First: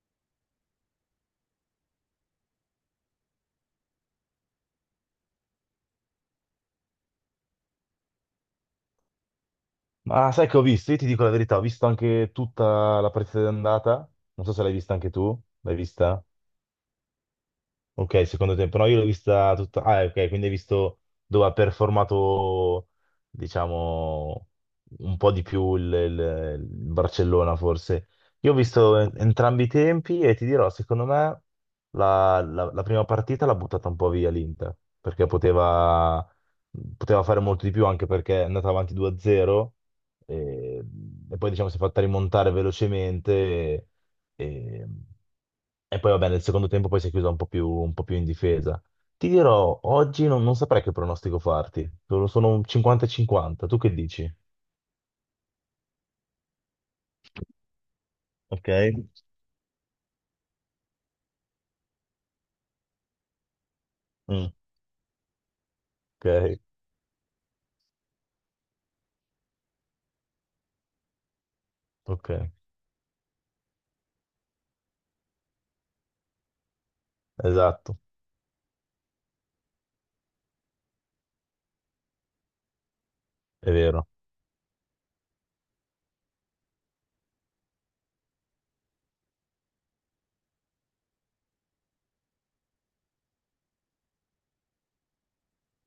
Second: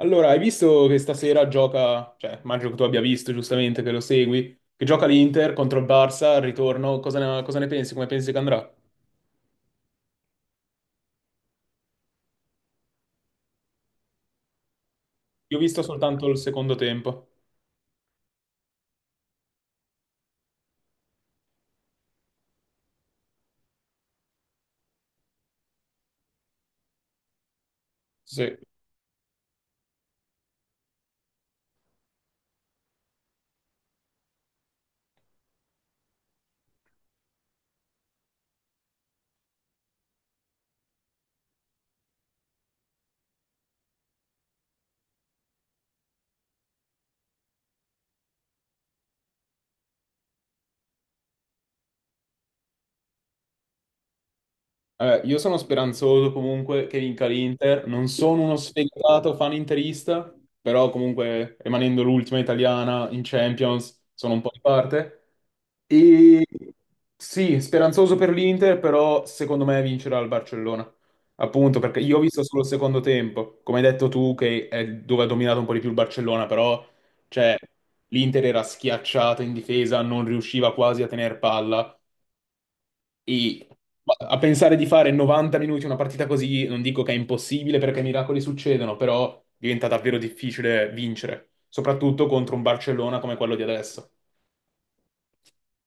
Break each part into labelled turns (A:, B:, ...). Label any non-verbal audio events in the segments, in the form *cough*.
A: Allora, hai visto che stasera gioca, cioè, immagino che tu abbia visto giustamente che lo segui, che gioca l'Inter contro il Barça al ritorno, cosa ne pensi? Come pensi che andrà?
B: Ma sai che ho visto? Io ti dico la verità, ho visto anche tutta la partita d'andata. Non so se l'hai vista anche tu.
A: Io ho
B: L'hai
A: visto
B: vista?
A: soltanto il secondo tempo.
B: Ok, secondo tempo. No, io l'ho vista tutta. Ah, ok, quindi hai visto dove ha performato, diciamo, un po' di più il Barcellona, forse. Io ho
A: Sì.
B: visto entrambi i tempi e ti dirò, secondo me, la prima partita l'ha buttata un po' via l'Inter, perché poteva fare molto di più, anche perché è andata avanti 2-0 e, e poi, diciamo, si è fatta rimontare velocemente e, e poi, vabbè, nel secondo tempo poi si è chiusa un po' più in difesa. Ti dirò, oggi non saprei che pronostico farti. Sono un 50-50. Tu che dici?
A: Io sono speranzoso comunque che vinca l'Inter, non sono uno
B: Ok?
A: sfegatato fan interista, però comunque rimanendo l'ultima italiana in Champions sono un po'
B: Mm.
A: di parte. E
B: Ok,
A: sì, speranzoso per l'Inter, però secondo me vincerà il Barcellona. Appunto, perché io ho
B: ok,
A: visto solo il secondo tempo, come hai detto tu, che è dove ha dominato un po' di più il Barcellona, però cioè,
B: esatto,
A: l'Inter era schiacciata in difesa, non riusciva quasi a tenere palla. E
B: è vero.
A: a pensare di fare 90 minuti una partita così, non dico che è impossibile perché miracoli succedono, però diventa davvero difficile vincere, soprattutto contro un Barcellona come quello di adesso.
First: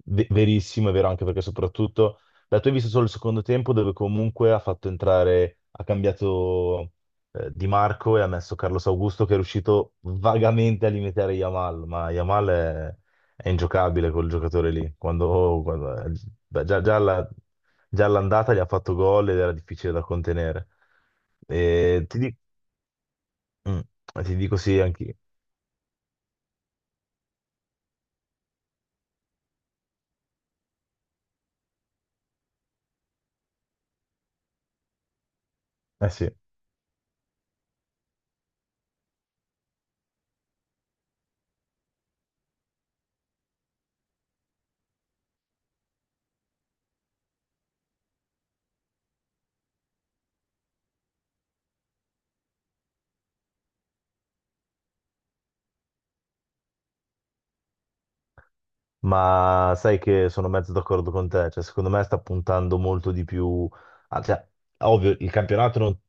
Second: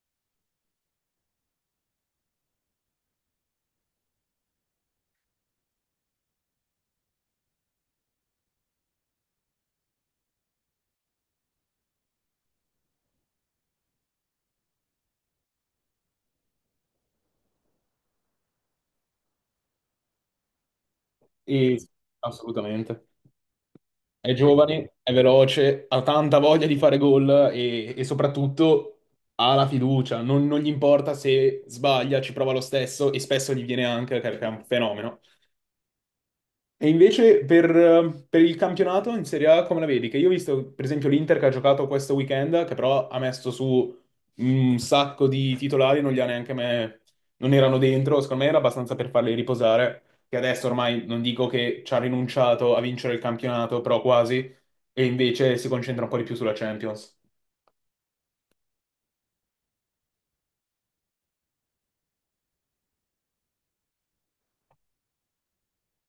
B: Verissimo, è vero anche perché soprattutto da tu hai visto solo il secondo tempo dove comunque ha fatto entrare, ha cambiato Di Marco e ha messo Carlos Augusto che è riuscito vagamente a limitare Yamal, ma Yamal è ingiocabile quel giocatore lì. Beh, già all'andata gli ha fatto gol ed era difficile da contenere.
A: E
B: E ti, di-
A: assolutamente.
B: mm,
A: È
B: Ti dico sì,
A: giovane, è
B: anche.
A: veloce, ha tanta voglia di fare gol e soprattutto ha la fiducia. Non gli importa se sbaglia, ci prova lo stesso e spesso gli viene anche perché è un fenomeno.
B: Eh sì.
A: E invece per il campionato in Serie A come la vedi? Che io ho visto per esempio l'Inter che ha giocato questo weekend, che però ha messo su un sacco di titolari, non li ha neanche me, non erano dentro, secondo me era abbastanza per farli riposare, che adesso ormai non dico che ci ha rinunciato a vincere il campionato, però quasi, e invece si concentra un po' di più sulla Champions.
B: Ma sai che sono mezzo d'accordo con te, cioè secondo me sta puntando molto di più, cioè, ovvio il campionato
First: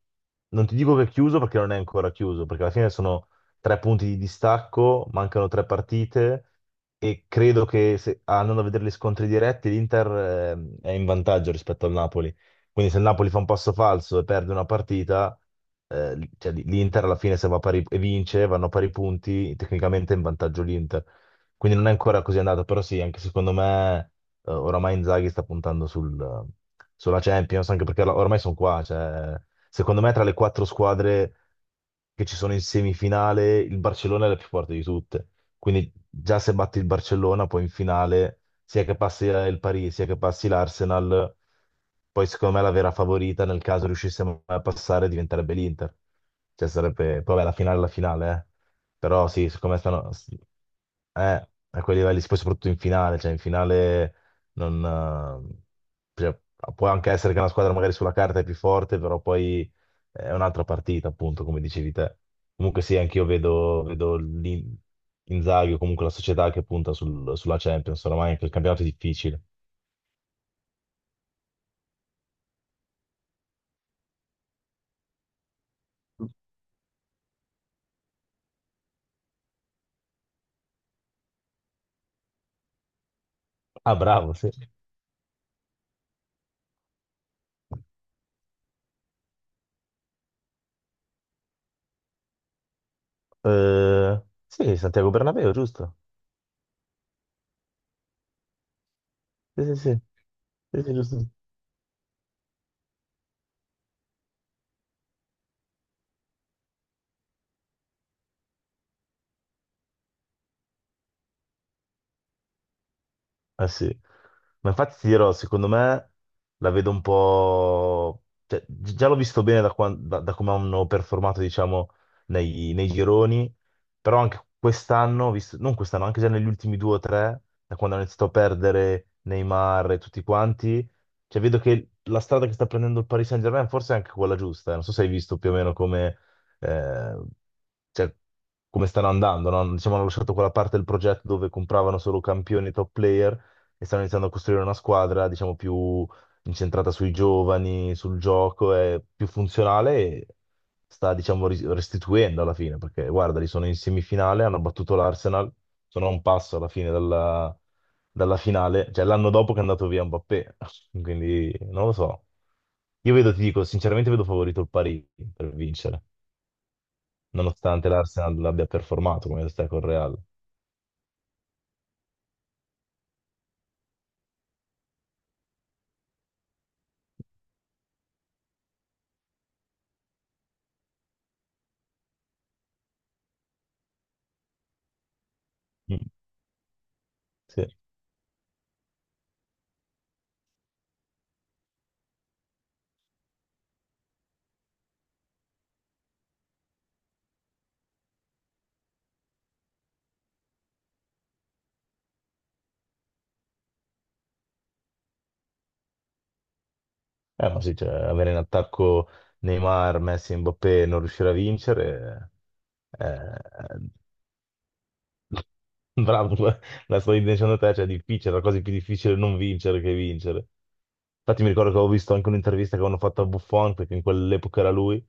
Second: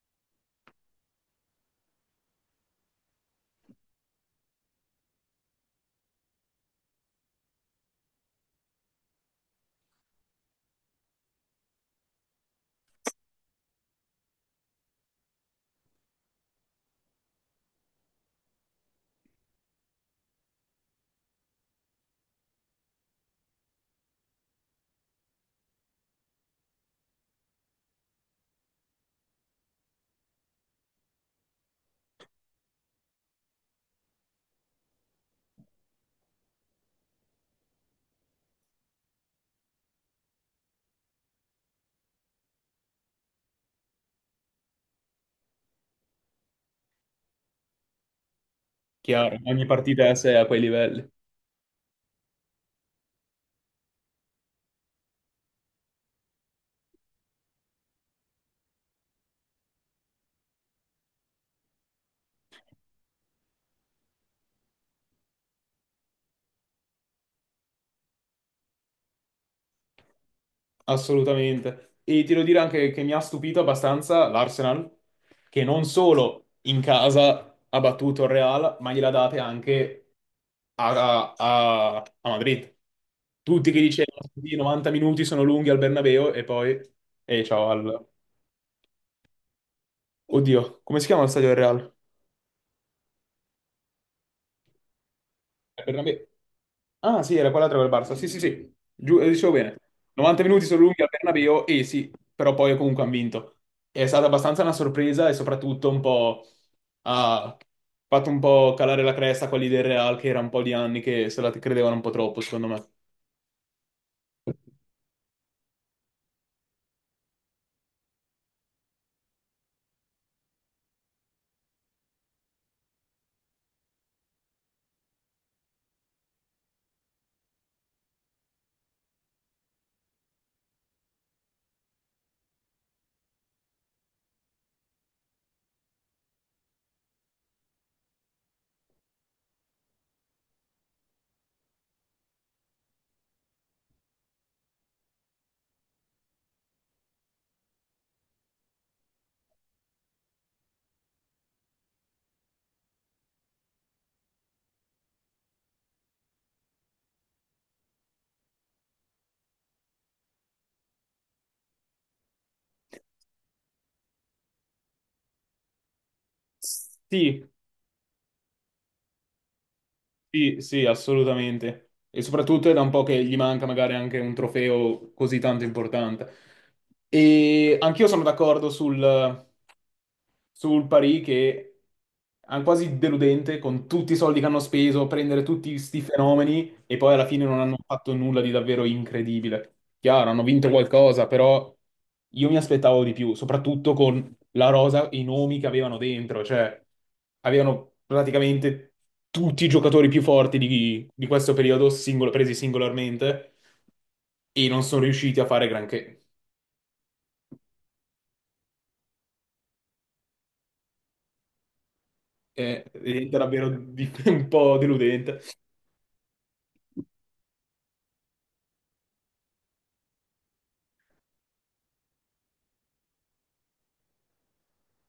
B: non ti dico che è chiuso perché non è ancora chiuso, perché alla fine sono tre punti di distacco, mancano tre partite e credo che se, andando a vedere gli scontri diretti l'Inter è in vantaggio rispetto al Napoli, quindi se il Napoli fa un passo falso e perde una partita, cioè, l'Inter alla fine se va a pari, e vince, vanno a pari punti, tecnicamente è in vantaggio l'Inter. Quindi non è ancora così andato, però sì, anche secondo me oramai Inzaghi sta puntando sulla Champions, anche perché ormai sono qua, cioè, secondo me tra le quattro squadre che ci sono in semifinale il Barcellona è la più forte di tutte, quindi già se batti il Barcellona poi in finale, sia che passi il Paris, sia che passi l'Arsenal, poi secondo me la vera favorita nel caso riuscissimo a passare diventerebbe l'Inter, cioè sarebbe, poi vabbè la finale è la finale, eh. Però
A: Chiaro,
B: sì,
A: ogni
B: siccome
A: partita è
B: stanno.
A: a sé a quei livelli.
B: Eh, a quei livelli, poi soprattutto in finale, cioè in finale non. eh, cioè, può anche essere che una squadra magari sulla carta è più forte, però poi è un'altra partita, appunto, come dicevi te. Comunque sì, anch'io vedo Inzaghi o comunque la società che punta sulla Champions, oramai anche il campionato è difficile.
A: Assolutamente. E ti devo dire anche che mi ha stupito abbastanza l'Arsenal, che non solo in casa ha battuto il Real, ma gliela date anche a Madrid. Tutti che
B: Ah,
A: dicevano:
B: bravo, sì.
A: "Sì, 90 minuti sono lunghi al Bernabeu e poi... E ciao al... Oddio, come si chiama lo stadio del Real?"
B: Sì, Santiago Bernabéu, giusto?
A: Bernabé. Ah, sì, era quell'altra col Barça. Sì, sì, sì. Giù, dicevo
B: Sì, sì,
A: bene.
B: sì,
A: 90 minuti sono
B: sì, sì,
A: lunghi al
B: giusto.
A: Bernabéu e sì, però poi comunque hanno vinto. È stata abbastanza una sorpresa e soprattutto un po' ha fatto un po' calare la cresta a quelli del Real, che era un po' di anni che se la credevano un po' troppo, secondo me.
B: Eh sì, ma infatti ti dirò, secondo me la vedo un po', cioè, già l'ho visto bene da come hanno performato, diciamo, nei gironi, però anche quest'anno, ho visto, non quest'anno, anche già negli ultimi due o tre, da quando hanno iniziato a perdere Neymar e tutti quanti, cioè vedo che la strada che sta prendendo il Paris Saint-Germain forse è anche quella giusta, eh. Non so se hai visto più o meno come, eh, cioè, come stanno andando, no? Diciamo, hanno lasciato quella parte del progetto dove compravano solo campioni top player e stanno iniziando a costruire una squadra, diciamo, più incentrata sui giovani, sul gioco, è più funzionale e sta, diciamo, restituendo alla fine, perché guarda, li sono in semifinale, hanno battuto l'Arsenal, sono a un passo alla fine dalla finale, cioè l'anno dopo che è andato via Mbappé, *laughs* quindi non lo so. Io vedo, ti dico, sinceramente vedo favorito il Parigi per vincere,
A: Sì,
B: nonostante l'Arsenal abbia performato come sta col Real.
A: sì, sì, assolutamente. E soprattutto è da un po' che gli manca magari anche un trofeo così tanto importante. E anch'io sono d'accordo sul Paris, che è quasi deludente con tutti i soldi che hanno speso, prendere tutti sti
B: Mm,
A: fenomeni e poi alla fine non
B: sì.
A: hanno fatto nulla di davvero incredibile. Chiaro, hanno vinto qualcosa, però io mi aspettavo di più, soprattutto con la rosa e i nomi che avevano dentro, cioè avevano praticamente tutti i giocatori più forti di questo periodo, singolo- presi singolarmente, e non sono riusciti a fare granché.
B: Ma sì, cioè, avere in attacco Neymar, Messi e Mbappé e non riuscire a vincere, eh,
A: È davvero
B: eh,
A: di- *laughs* un po' deludente.
B: *laughs* bravo, la sto dicendo a te, cioè è difficile, la cosa più difficile è non vincere che vincere. Infatti mi ricordo che avevo visto anche un'intervista che avevano fatto a Buffon, perché in quell'epoca era lui,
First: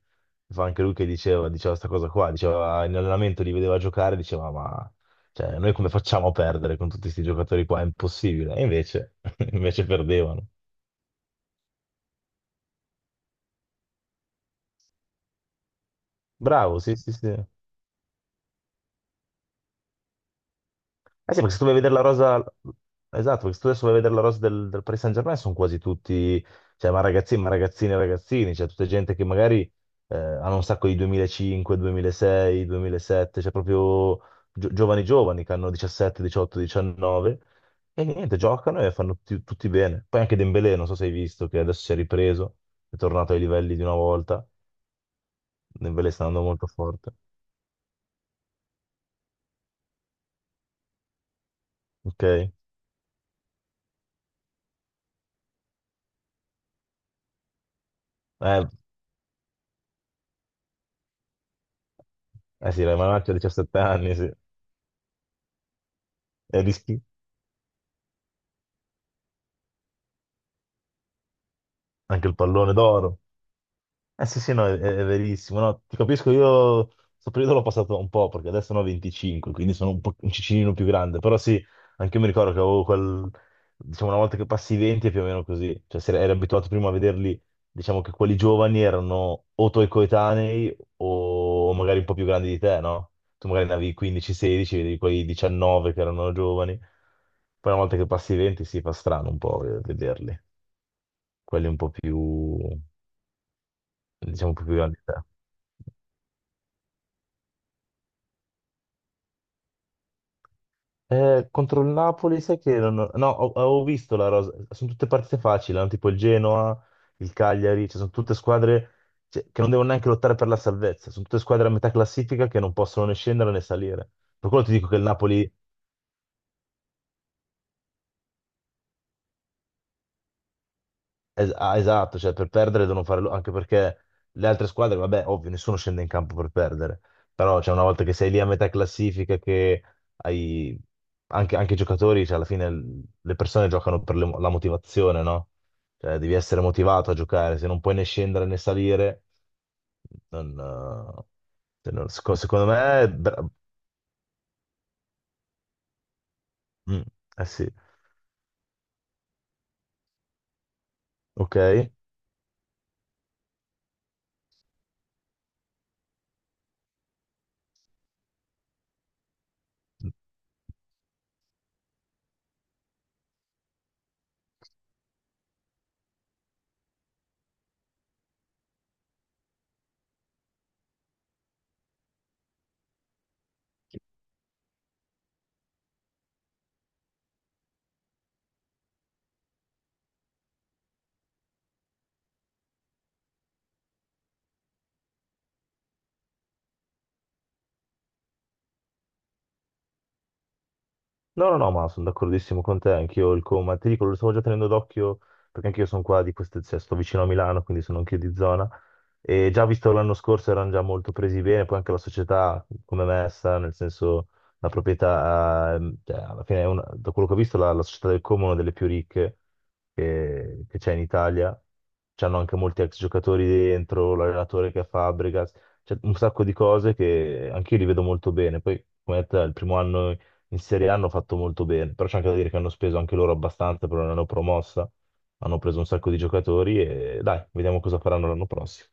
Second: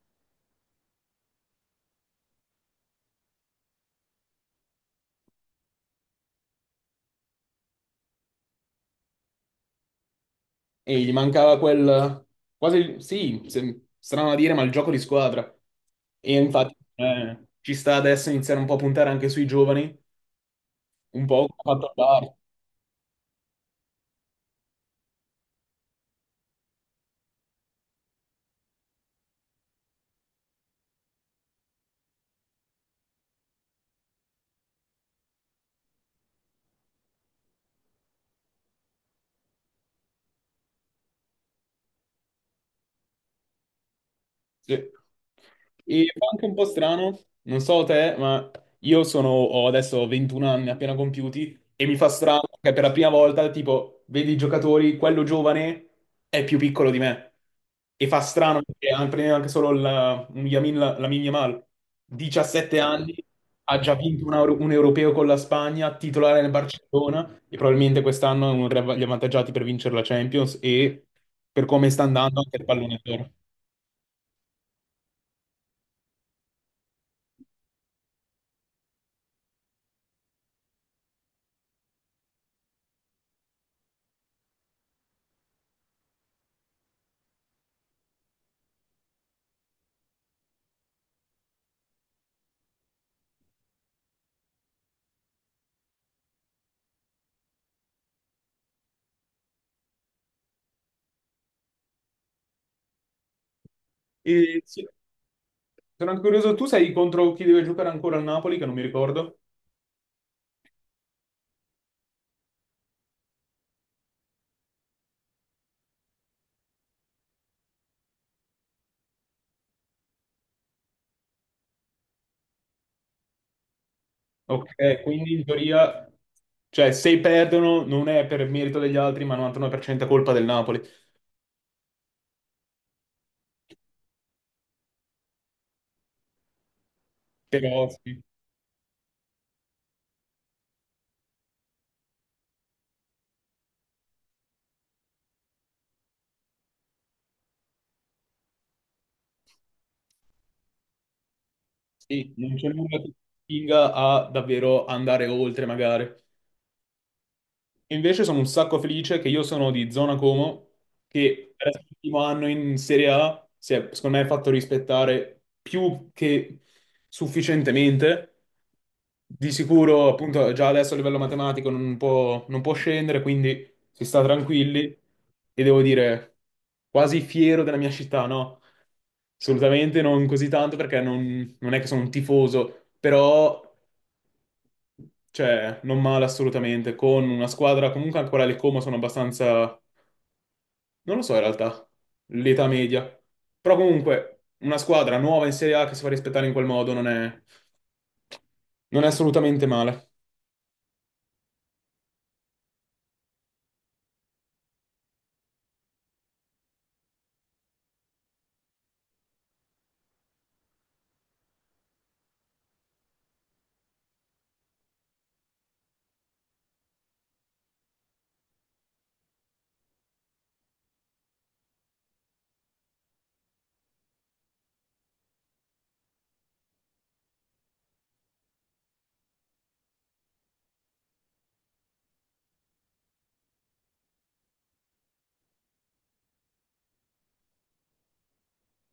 B: fa anche lui che diceva, diceva questa cosa qua, diceva in allenamento li vedeva giocare, diceva ma cioè, noi come facciamo a perdere con tutti questi giocatori qua? È impossibile. E invece, *laughs* invece perdevano.
A: E gli mancava quel... quasi... sì, se- strano da dire, ma il gioco di squadra. E infatti
B: Bravo, sì, sì, sì.
A: ci sta adesso iniziare un po' a puntare anche sui giovani, un
B: Eh sì,
A: po'
B: perché se tu
A: come
B: vai a
A: ha fatto il
B: vedere la
A: Barça.
B: rosa, esatto, perché se tu adesso vai a vedere la rosa del Paris Saint-Germain sono quasi tutti, cioè, ma ragazzini, e ragazzini, cioè, tutta gente che magari hanno un sacco di 2005, 2006, 2007, cioè proprio giovani giovani che hanno 17, 18, 19 e niente, giocano e fanno tutti, tutti bene. Poi anche Dembélé, non so se hai visto, che adesso si è ripreso, è tornato ai livelli di una volta,
A: Sì. E
B: Dembélé sta
A: fa anche
B: andando
A: un po'
B: molto forte,
A: strano, non so te, ma io sono, ho adesso 21 anni appena compiuti e mi fa
B: ok?
A: strano che per la prima volta, tipo, vedi i giocatori, quello giovane è più piccolo di me. E fa strano perché an- prendendo anche solo la, un Yamin, la, Lamine Yamal,
B: Eh
A: 17
B: sì, l'hai
A: anni,
B: mandato a 17
A: ha già
B: anni,
A: vinto
B: sì.
A: un, euro- un europeo con la Spagna, titolare nel
B: È, ris-
A: Barcellona e probabilmente quest'anno è uno degli av- gli avvantaggiati per vincere la Champions e per come sta
B: Anche il
A: andando anche il
B: pallone
A: pallone
B: d'oro.
A: d'oro.
B: Eh sì, sì, no, è verissimo. No, ti capisco, io questo periodo l'ho passato un po', perché adesso ne ho 25, quindi sono un po' un cicinino più grande. Però sì, anche io mi ricordo che avevo quel. Diciamo, una volta che passi i 20 è più o meno così. Cioè, se eri abituato prima a vederli, diciamo che quelli giovani erano o tuoi coetanei o magari un po' più grandi di te, no? Tu magari ne avevi 15-16, vedevi quei 19 che erano giovani. Poi una volta che passi i 20, sì, fa strano un po' vederli. Quelli un po' più diciamo
A: E
B: più
A: sì,
B: grande.
A: sono anche curioso, tu sai contro chi deve giocare ancora al Napoli, che non mi ricordo.
B: Contro il Napoli, sai che non ho- no, ho- avevo visto la rosa, sono tutte partite facili, hanno tipo il Genoa, il Cagliari, cioè sono tutte squadre cioè, che non devono neanche lottare per la salvezza, sono tutte squadre a metà classifica che non possono né scendere né salire. Per quello ti dico che
A: Ok,
B: il
A: quindi in
B: Napoli.
A: teoria, cioè se perdono non è per merito degli altri, ma 99% è colpa del Napoli.
B: Esatto, cioè per perdere devono anche perché le altre squadre, vabbè, ovvio, nessuno scende in campo per perdere, però cioè, una
A: Però
B: volta che
A: sì,
B: sei lì a metà classifica, che hai anche i giocatori, cioè, alla fine le persone giocano per la motivazione, no? Cioè, devi essere motivato a giocare, se non puoi né scendere né salire, non, se non-
A: sì,
B: seco-
A: non
B: secondo
A: c'è nulla
B: me,
A: che spinga a davvero andare oltre, magari.
B: mm, eh sì,
A: Invece sono un sacco felice che io sono di zona Como, che per essere
B: ok.
A: l'ultimo anno in Serie A si è, secondo me, fatto rispettare più che sufficientemente. Di sicuro, appunto, già adesso a livello matematico non può scendere, quindi si sta tranquilli e devo dire quasi fiero della mia città, no? Assolutamente non così tanto perché non è che sono un tifoso, però cioè, non male assolutamente, con una squadra comunque ancora le Como sono abbastanza, non lo so in realtà, l'età media. Però comunque una squadra nuova in Serie A che si fa rispettare in quel modo non è assolutamente male.
B: No, no, no, ma sono d'accordissimo con te, anch'io il coma, ti dico, lo stavo già tenendo d'occhio perché anch'io sono qua di queste, cioè, sto vicino a Milano, quindi sono anch'io di zona e già visto l'anno scorso erano già molto presi bene, poi anche la società come è messa, nel senso la proprietà, cioè, alla fine da quello che ho visto la società del Como è una delle più ricche che c'è in Italia, c'hanno anche molti ex giocatori dentro, l'allenatore che è Fabregas, c'è un sacco di cose che anch'io li vedo molto bene, poi come detto, è il primo anno in Serie A hanno fatto molto bene, però c'è anche da dire che hanno speso anche loro abbastanza, però non l'hanno promossa, hanno preso un sacco di giocatori e dai, vediamo cosa faranno l'anno prossimo.